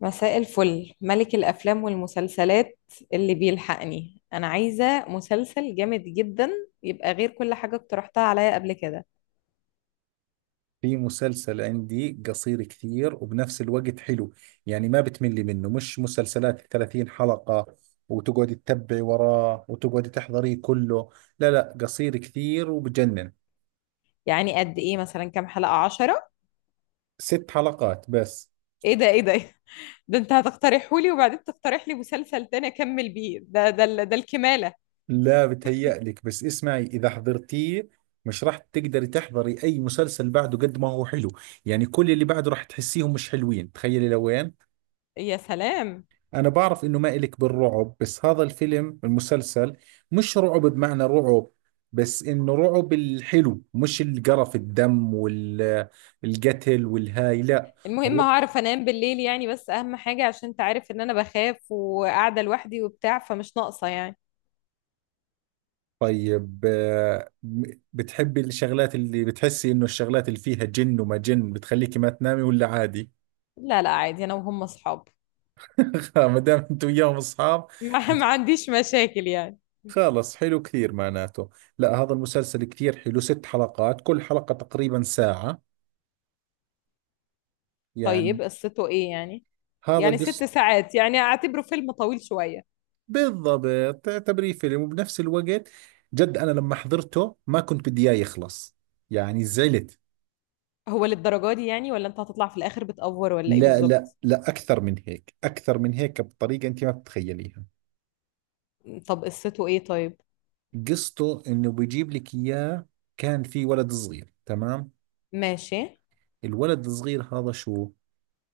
مساء الفل ملك الأفلام والمسلسلات اللي بيلحقني، أنا عايزة مسلسل جامد جدا يبقى غير كل حاجة اقترحتها عليا قبل كده. في مسلسل عندي قصير كثير وبنفس الوقت حلو، يعني ما بتملي منه. مش مسلسلات 30 حلقة وتقعدي تتبعي وراه وتقعدي تحضريه كله. لا، قصير كثير وبجنن. يعني قد إيه مثلا؟ كام حلقة؟ عشرة؟ ست حلقات بس. إيه ده؟ إيه ده؟ ده أنت هتقترحهولي وبعدين تقترح لي مسلسل تاني أكمل بيه ده الكمالة. لا بتهيألك، بس اسمعي إذا حضرتيه مش راح تقدري تحضري أي مسلسل بعده قد ما هو حلو. يعني كل اللي بعده راح تحسيهم مش حلوين، تخيلي لوين. يا سلام. أنا بعرف إنه ما إلك بالرعب، بس هذا الفيلم المسلسل مش رعب بمعنى رعب، بس إنه رعب الحلو، مش القرف الدم والقتل والهاي، لا. المهم رعب. هعرف أنام بالليل يعني، بس أهم حاجة عشان أنت عارف إن أنا بخاف وقاعدة لوحدي وبتاع، فمش ناقصة يعني. طيب آه، بتحبي الشغلات اللي بتحسي إنه الشغلات اللي فيها جن وما جن بتخليكي ما تنامي، ولا عادي؟ لا لا، عادي، أنا وهم أصحاب. ما دام أنت وياهم أصحاب، ما عنديش مشاكل يعني. خلص حلو كثير معناته. لا هذا المسلسل كثير حلو، ست حلقات كل حلقة تقريبا ساعة يعني. طيب قصته ايه يعني؟ هذا يعني قصة. ست ساعات، يعني اعتبره فيلم طويل شوية. بالضبط، تعتبريه فيلم وبنفس الوقت جد. أنا لما حضرته ما كنت بدي إياه يخلص، يعني زعلت. هو للدرجة دي يعني؟ ولا انت هتطلع في الاخر بتأفور ولا ايه لا لا بالظبط؟ لا أكثر من هيك، أكثر من هيك بطريقة أنت ما بتتخيليها. طب قصته ايه طيب؟ قصته إنه بيجيب لك إياه، كان في ولد صغير، تمام؟ ماشي. الولد الصغير هذا شو،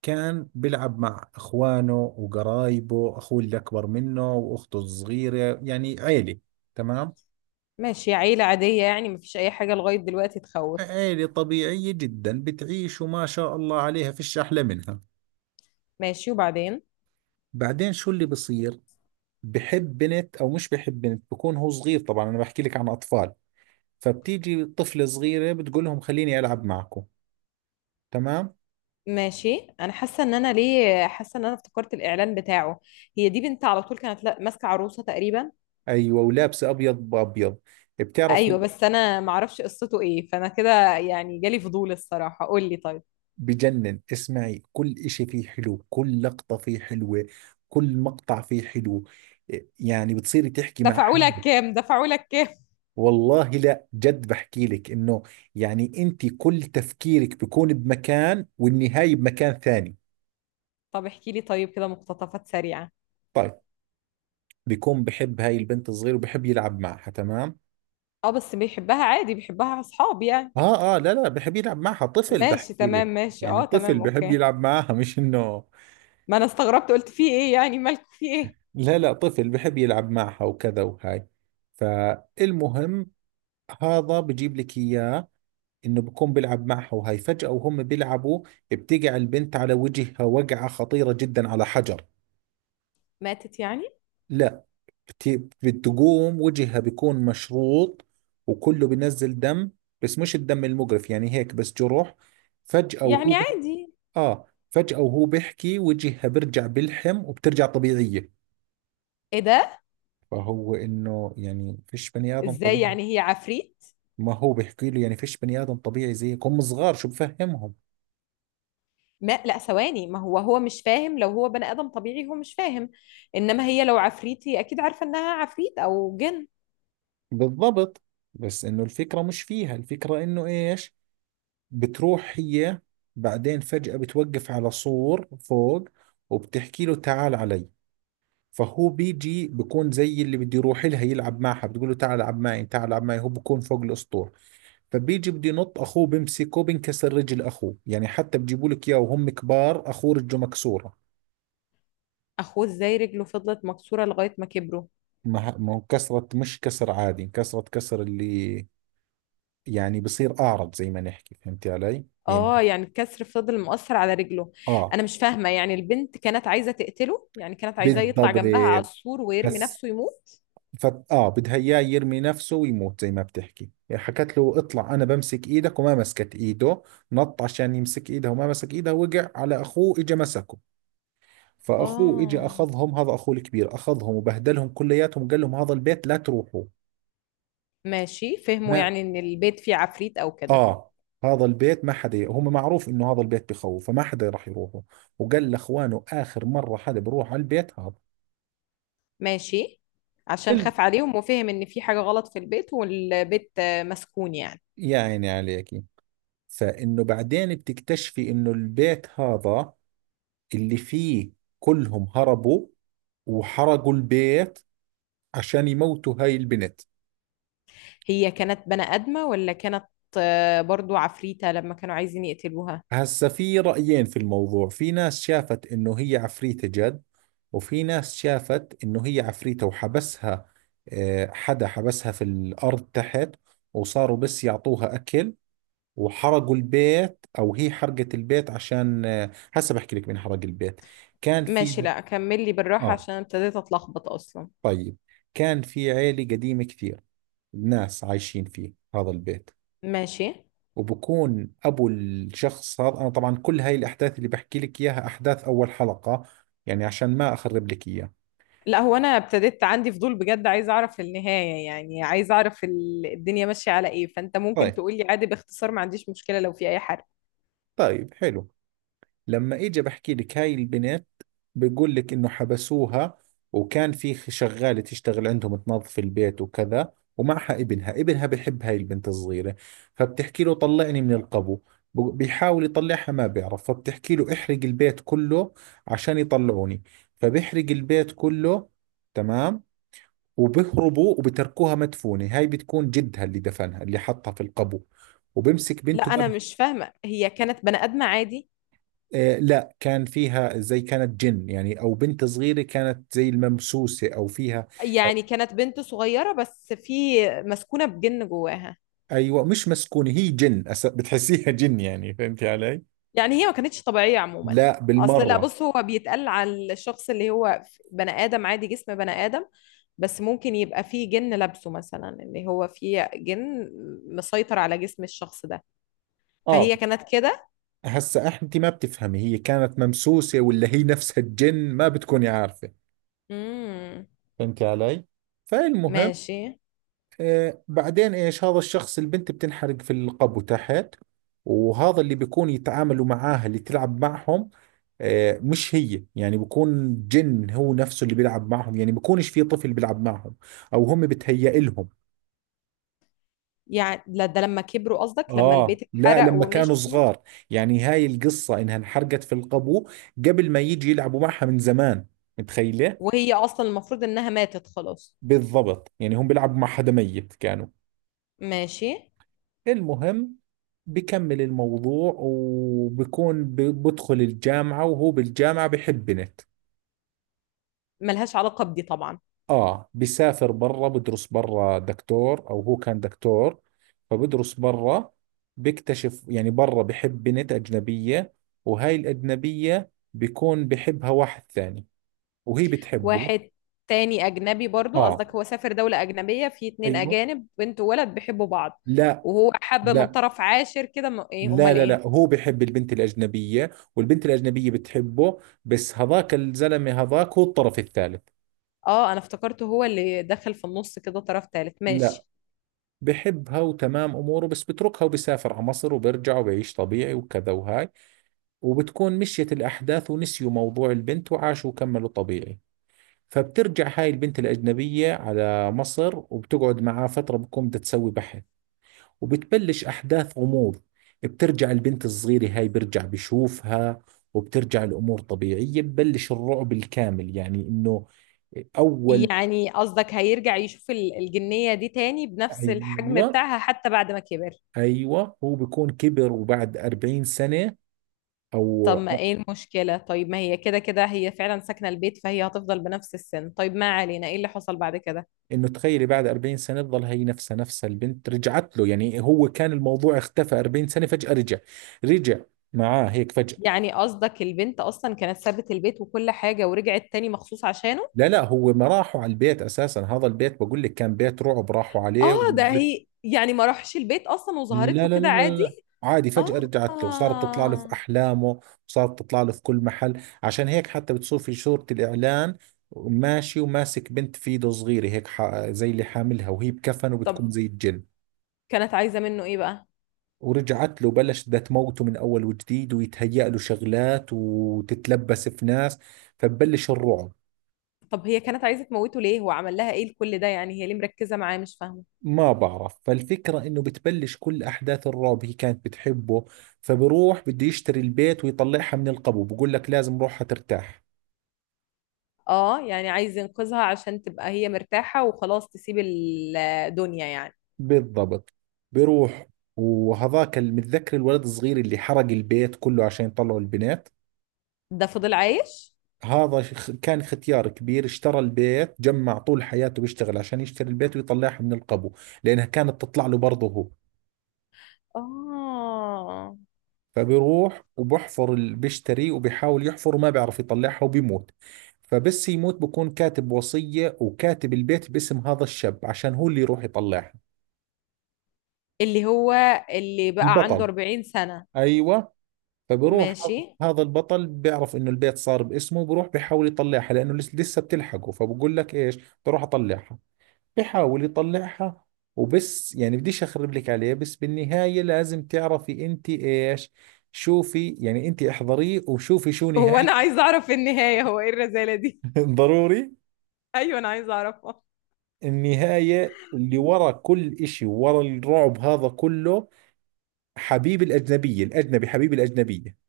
كان بيلعب مع إخوانه وقرايبه، أخوه اللي أكبر منه وأخته الصغيرة، يعني عيلة، تمام؟ ماشي، عيلة عادية يعني، مفيش اي حاجة لغاية دلوقتي تخوف. عيلة طبيعية جدا بتعيش وما شاء الله عليها فيش أحلى منها. ماشي، وبعدين؟ بعدين شو اللي بصير، بحب بنت او مش بحب بنت، بكون هو صغير طبعا، انا بحكي لك عن اطفال. فبتيجي طفلة صغيرة بتقول لهم خليني العب معكم، تمام؟ ماشي، انا حاسة ان انا، ليه حاسة ان انا افتكرت الاعلان بتاعه، هي دي بنت على طول كانت ماسكة عروسة تقريبا. ايوه، ولابسة ابيض بابيض، ايوه، بتعرفي. بس انا معرفش قصته ايه، فانا كده يعني جالي فضول الصراحة، قول لي طيب. بجنن، اسمعي كل اشي فيه حلو، كل لقطة فيه حلوة، كل مقطع فيه حلو، يعني بتصيري تحكي مع دفعوا حالك. لك كام؟ دفعوا لك؟ والله لا جد بحكي لك انه يعني انت كل تفكيرك بكون بمكان والنهاية بمكان ثاني. طب احكي لي طيب، كده مقتطفات سريعة. طيب، بيكون بحب هاي البنت الصغيرة وبحب يلعب معها، تمام؟ اه، بس بيحبها عادي؟ بيحبها اصحاب يعني؟ اه، لا بحب يلعب معها طفل، ماشي، بحكي تمام، لك. ماشي، يعني اه طفل تمام، بحب اوكي. يلعب معها، مش انه. ما انا استغربت، قلت في ايه يعني؟ مالكوا في ايه؟ لا طفل بحب يلعب معها وكذا وهاي. فالمهم، هذا بجيب لك اياه، انه بكون بيلعب معها وهاي، فجأة وهم بيلعبوا بتقع البنت على وجهها وقعة خطيرة جدا على حجر. ماتت يعني؟ لا، كتير بتقوم وجهها بيكون مشروط وكله بينزل دم، بس مش الدم المجرف، يعني هيك بس جروح. فجأة وهو يعني بح... عادي. اه، فجأة وهو بيحكي وجهها بيرجع بيلحم وبترجع طبيعية. ايه ده؟ فهو انه يعني فيش بني ادم ازاي طبيعي. يعني؟ هي عفريت؟ ما هو بيحكي له يعني فيش بني ادم طبيعي زيك، هم صغار شو بفهمهم. ما لا ثواني، ما هو مش فاهم، لو هو بني ادم طبيعي هو مش فاهم، انما هي لو عفريتي اكيد عارفة انها عفريت او جن. بالضبط، بس انه الفكرة مش فيها، الفكرة انه ايش، بتروح هي بعدين فجأة بتوقف على سور فوق وبتحكي له تعال علي. فهو بيجي، بكون زي اللي بده يروح لها يلعب معها، بتقول له تعال العب معي تعال العب معي. هو بكون فوق الاسطول، فبيجي بده ينط، اخوه بمسكه، بنكسر رجل اخوه. يعني حتى بجيبوا لك اياه وهم كبار، اخوه رجله مكسوره. اخوه ازاي رجله فضلت مكسورة لغاية ما كبروا؟ ما هو كسرت، مش كسر عادي، كسرت كسر اللي يعني بصير اعرج زي ما نحكي، فهمتي علي اه، يعني. يعني الكسر فضل مؤثر على رجله. اه أيوة. انا مش فاهمه يعني، البنت كانت عايزه تقتله يعني؟ كانت عايزاه يطلع بالضبط. جنبها على السور ويرمي بس نفسه يموت؟ ف... اه بدها اياه يرمي نفسه ويموت. زي ما بتحكي، حكت له اطلع انا بمسك ايدك، وما مسكت ايده. نط عشان يمسك ايدها وما مسك ايدها، وقع على اخوه، اجى مسكه. فاخوه اجى اه. اخذهم، هذا اخوه الكبير، اخذهم وبهدلهم كلياتهم وقال لهم هذا البيت لا تروحوا. ماشي، فهموا ما، يعني ان البيت فيه عفريت او كده. اه، هذا البيت ما حدا هم، معروف انه هذا البيت بخوف، فما حدا راح يروحوا. وقال لاخوانه اخر مره حدا بروح على البيت هذا. ماشي، عشان إلا- خاف عليهم وفهم ان في حاجه غلط في البيت، والبيت مسكون يعني. يا عيني عليكي. فانه بعدين بتكتشفي انه البيت هذا اللي فيه، كلهم هربوا وحرقوا البيت عشان يموتوا هاي البنت. هي كانت بني ادمه ولا كانت برضو عفريته لما كانوا عايزين يقتلوها؟ هسا في رأيين في الموضوع، في ناس شافت انه هي عفريتة جد، وفي ناس شافت انه هي عفريتة وحبسها. آه، حدا حبسها في الأرض تحت، وصاروا بس يعطوها أكل، وحرقوا البيت أو هي حرقت البيت عشان، آه، هسا بحكي لك مين حرق البيت. كان ماشي، في. لا كمل لي بالراحه آه، عشان ابتديت اتلخبط اصلا. طيب، كان في عيلة قديمة كثير، ناس عايشين فيه هذا البيت، ماشي، وبكون ابو الشخص هذا. انا طبعا كل هاي الاحداث اللي بحكي لك اياها احداث اول حلقة، يعني عشان ما اخرب لك اياها. لا هو انا ابتديت عندي فضول بجد، عايزه اعرف النهايه يعني، عايزه اعرف الدنيا ماشيه على ايه، فانت ممكن طيب، تقولي عادي باختصار، ما عنديش مشكله لو في اي حرق. طيب حلو. لما اجي بحكي لك هاي البنت، بقول لك انه حبسوها، وكان في شغالة تشتغل عندهم تنظف البيت وكذا، ومعها ابنها. ابنها بحب هاي البنت الصغيرة، فبتحكي له طلعني من القبو. بيحاول يطلعها، ما بيعرف. فبتحكي له احرق البيت كله عشان يطلعوني، فبيحرق البيت كله، تمام. وبيهربوا وبتركوها مدفونة. هاي بتكون جدها اللي دفنها، اللي حطها في القبو وبمسك لا، بنته انا هذه. مش فاهمه، هي كانت بني ادمه عادي؟ آه لا، كان فيها زي، كانت جن يعني، أو بنت صغيرة كانت زي الممسوسة، أو فيها، أو، يعني كانت بنت صغيره بس في مسكونه بجن جواها؟ أيوة مش مسكونة، هي جن. بتحسيها جن يعني، فهمتي علي؟ يعني هي ما كانتش طبيعيه عموما. لا اصل لا بالمرة. بص، هو بيتقال على الشخص اللي هو بني ادم عادي، جسم بني ادم، بس ممكن يبقى فيه جن لابسه مثلا، اللي هو فيه جن مسيطر على جسم الشخص ده، آه، فهي كانت كده. هسا أنت ما بتفهمي هي كانت ممسوسة ولا هي نفسها الجن، ما بتكوني عارفة. امم. فهمتي علي؟ فالمهم، ماشي. آه، بعدين ايش، هذا الشخص، البنت بتنحرق في القبو تحت، وهذا اللي بيكون يتعاملوا معاها اللي تلعب معهم، آه مش هي، يعني بيكون جن هو نفسه اللي بيلعب معهم، يعني بيكونش في طفل بيلعب معهم، او هم بتهيأ لهم. يعني لا ده لما كبروا قصدك، لما اه البيت لا اتحرق لما كانوا ومشيوا، صغار، يعني هاي القصة انها انحرقت في القبو قبل ما يجي يلعبوا معها من زمان، متخيلة؟ وهي اصلا المفروض انها ماتت خلاص. بالضبط، يعني هم بيلعبوا مع حدا ميت كانوا. ماشي. المهم، بكمل الموضوع، وبكون بدخل الجامعة، وهو بالجامعة بحب بنت. ملهاش علاقة بدي طبعا. آه، بسافر برا، بدرس برا، دكتور أو هو كان دكتور، فبدرس برا، بكتشف يعني برا بحب بنت أجنبية، وهاي الأجنبية بكون بحبها واحد ثاني، وهي بتحبه. واحد تاني اجنبي برضو آه، قصدك؟ هو سافر دولة اجنبية في اتنين أيوه. اجانب بنت وولد بيحبوا بعض؟ لا وهو حب من لا طرف عاشر كده ايه؟ لا امال لا ايه؟ لا، هو بحب البنت الأجنبية، والبنت الأجنبية بتحبه، بس هذاك الزلمة هذاك هو الطرف الثالث. اه، انا افتكرته هو اللي دخل في النص كده طرف تالت، لا، ماشي. بحبها وتمام اموره، بس بتركها وبسافر على مصر وبرجع وبعيش طبيعي وكذا وهاي. وبتكون مشيت الاحداث ونسيوا موضوع البنت وعاشوا وكملوا طبيعي. فبترجع هاي البنت الاجنبيه على مصر وبتقعد معاه فتره، بتكون بدها تسوي بحث، وبتبلش احداث غموض، بترجع البنت الصغيره هاي، برجع بشوفها، وبترجع الامور طبيعيه، ببلش الرعب الكامل يعني انه اول. يعني قصدك هيرجع يشوف الجنية دي تاني بنفس الحجم ايوه، بتاعها حتى بعد ما كبر؟ ايوه، هو بيكون كبر وبعد 40 سنه، او طب ما ايه المشكلة؟ طيب ما هي كده كده هي فعلا ساكنة البيت، فهي هتفضل بنفس السن، طيب ما علينا، ايه اللي حصل بعد كده؟ انه تخيلي بعد 40 سنه تظل هي نفسها نفسها. البنت رجعت له، يعني هو كان الموضوع اختفى 40 سنه، فجاه رجع، رجع معاه هيك فجاه. يعني قصدك البنت اصلا كانت سابت البيت وكل حاجة ورجعت تاني مخصوص عشانه؟ لا لا، هو ما راحوا على البيت اساسا، هذا البيت بقول لك كان بيت رعب، راحوا عليه اه ده هي يعني ما راحش البيت اصلا وظهرت لا له لا لا كده لا عادي؟ لا عادي فجاه رجعت له، وصارت تطلع له في اه. احلامه، وصارت تطلع له في كل محل، عشان هيك حتى بتصير في صوره الاعلان ماشي، وماسك بنت في ايده صغيره هيك، زي اللي حاملها وهي بكفن وبتكون طب زي الجن. كانت عايزة منه ايه بقى؟ ورجعت له بلش بدها تموته من اول وجديد، ويتهيأ له شغلات وتتلبس في ناس، فببلش الرعب. طب هي كانت عايزة تموته ليه؟ هو عمل لها ايه لكل ده يعني؟ هي ليه مركزة معاه؟ مش فاهمة. ما بعرف، فالفكرة انه بتبلش كل احداث الرعب. هي كانت بتحبه، فبروح بده يشتري البيت ويطلعها من القبو، بقول لك لازم روحها ترتاح. اه، يعني عايز ينقذها عشان تبقى هي مرتاحة وخلاص تسيب الدنيا يعني؟ بالضبط. بروح، وهذاك متذكر الولد الصغير اللي حرق البيت كله عشان يطلعوا البنات، ده فضل عايش؟ هذا كان ختيار كبير، اشترى البيت، جمع طول حياته بيشتغل عشان يشتري البيت ويطلعها من القبو، لأنها كانت تطلع له برضه هو. آه، فبيروح وبحفر، بيشتري وبيحاول يحفر وما بيعرف يطلعها وبيموت. فبس يموت بكون كاتب وصية وكاتب البيت باسم هذا الشاب عشان هو اللي يروح يطلعها. اللي هو اللي بقى عنده البطل، 40 سنة؟ أيوة. فبروح هذا، ماشي. هذا البطل بيعرف انه البيت صار باسمه، وبروح بيحاول يطلعها لانه لسه بتلحقه. فبقول لك ايش، بروح اطلعها، بحاول يطلعها، وبس، يعني بديش اخرب لك عليه، بس بالنهاية لازم تعرفي انت ايش. شوفي يعني، انت احضريه وشوفي شو هو أنا نهاية. عايزة أعرف النهاية، هو إيه الرزالة دي؟ ضروري. أيوة أنا عايزة أعرفها. النهاية اللي ورا كل اشي، ورا الرعب هذا كله، حبيب الاجنبية، الاجنبي حبيب الاجنبية.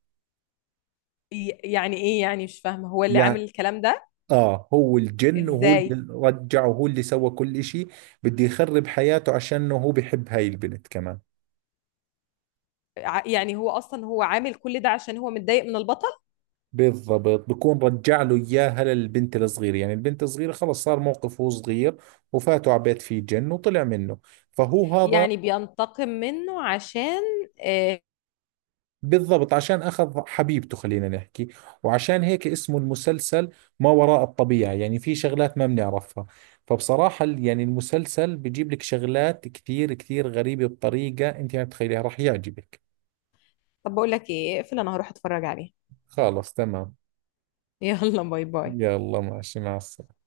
يعني إيه يعني مش فاهمة، هو اللي عامل يعني الكلام ده؟ اه، هو الجن، وهو إزاي؟ اللي رجع، وهو اللي سوى كل اشي. بده يخرب حياته عشان هو بحب هاي البنت كمان. يعني هو أصلا هو عامل كل ده عشان هو متضايق من البطل؟ بالضبط، بكون رجع له اياها للبنت الصغيره، يعني البنت الصغيره خلص صار موقف، هو صغير وفاته على بيت فيه جن وطلع منه، فهو هذا. يعني بينتقم منه عشان آه. بالضبط، عشان اخذ حبيبته خلينا نحكي. وعشان هيك اسمه المسلسل ما وراء الطبيعه، يعني في شغلات ما بنعرفها. فبصراحه يعني المسلسل بجيب لك شغلات كثير كثير غريبه بطريقه انت ما بتتخيليها، راح يعجبك. طب بقول لك إيه، اقفل أنا هروح أتفرج عليه. خلص تمام. يلا باي باي. يلا ماشي، مع السلامه.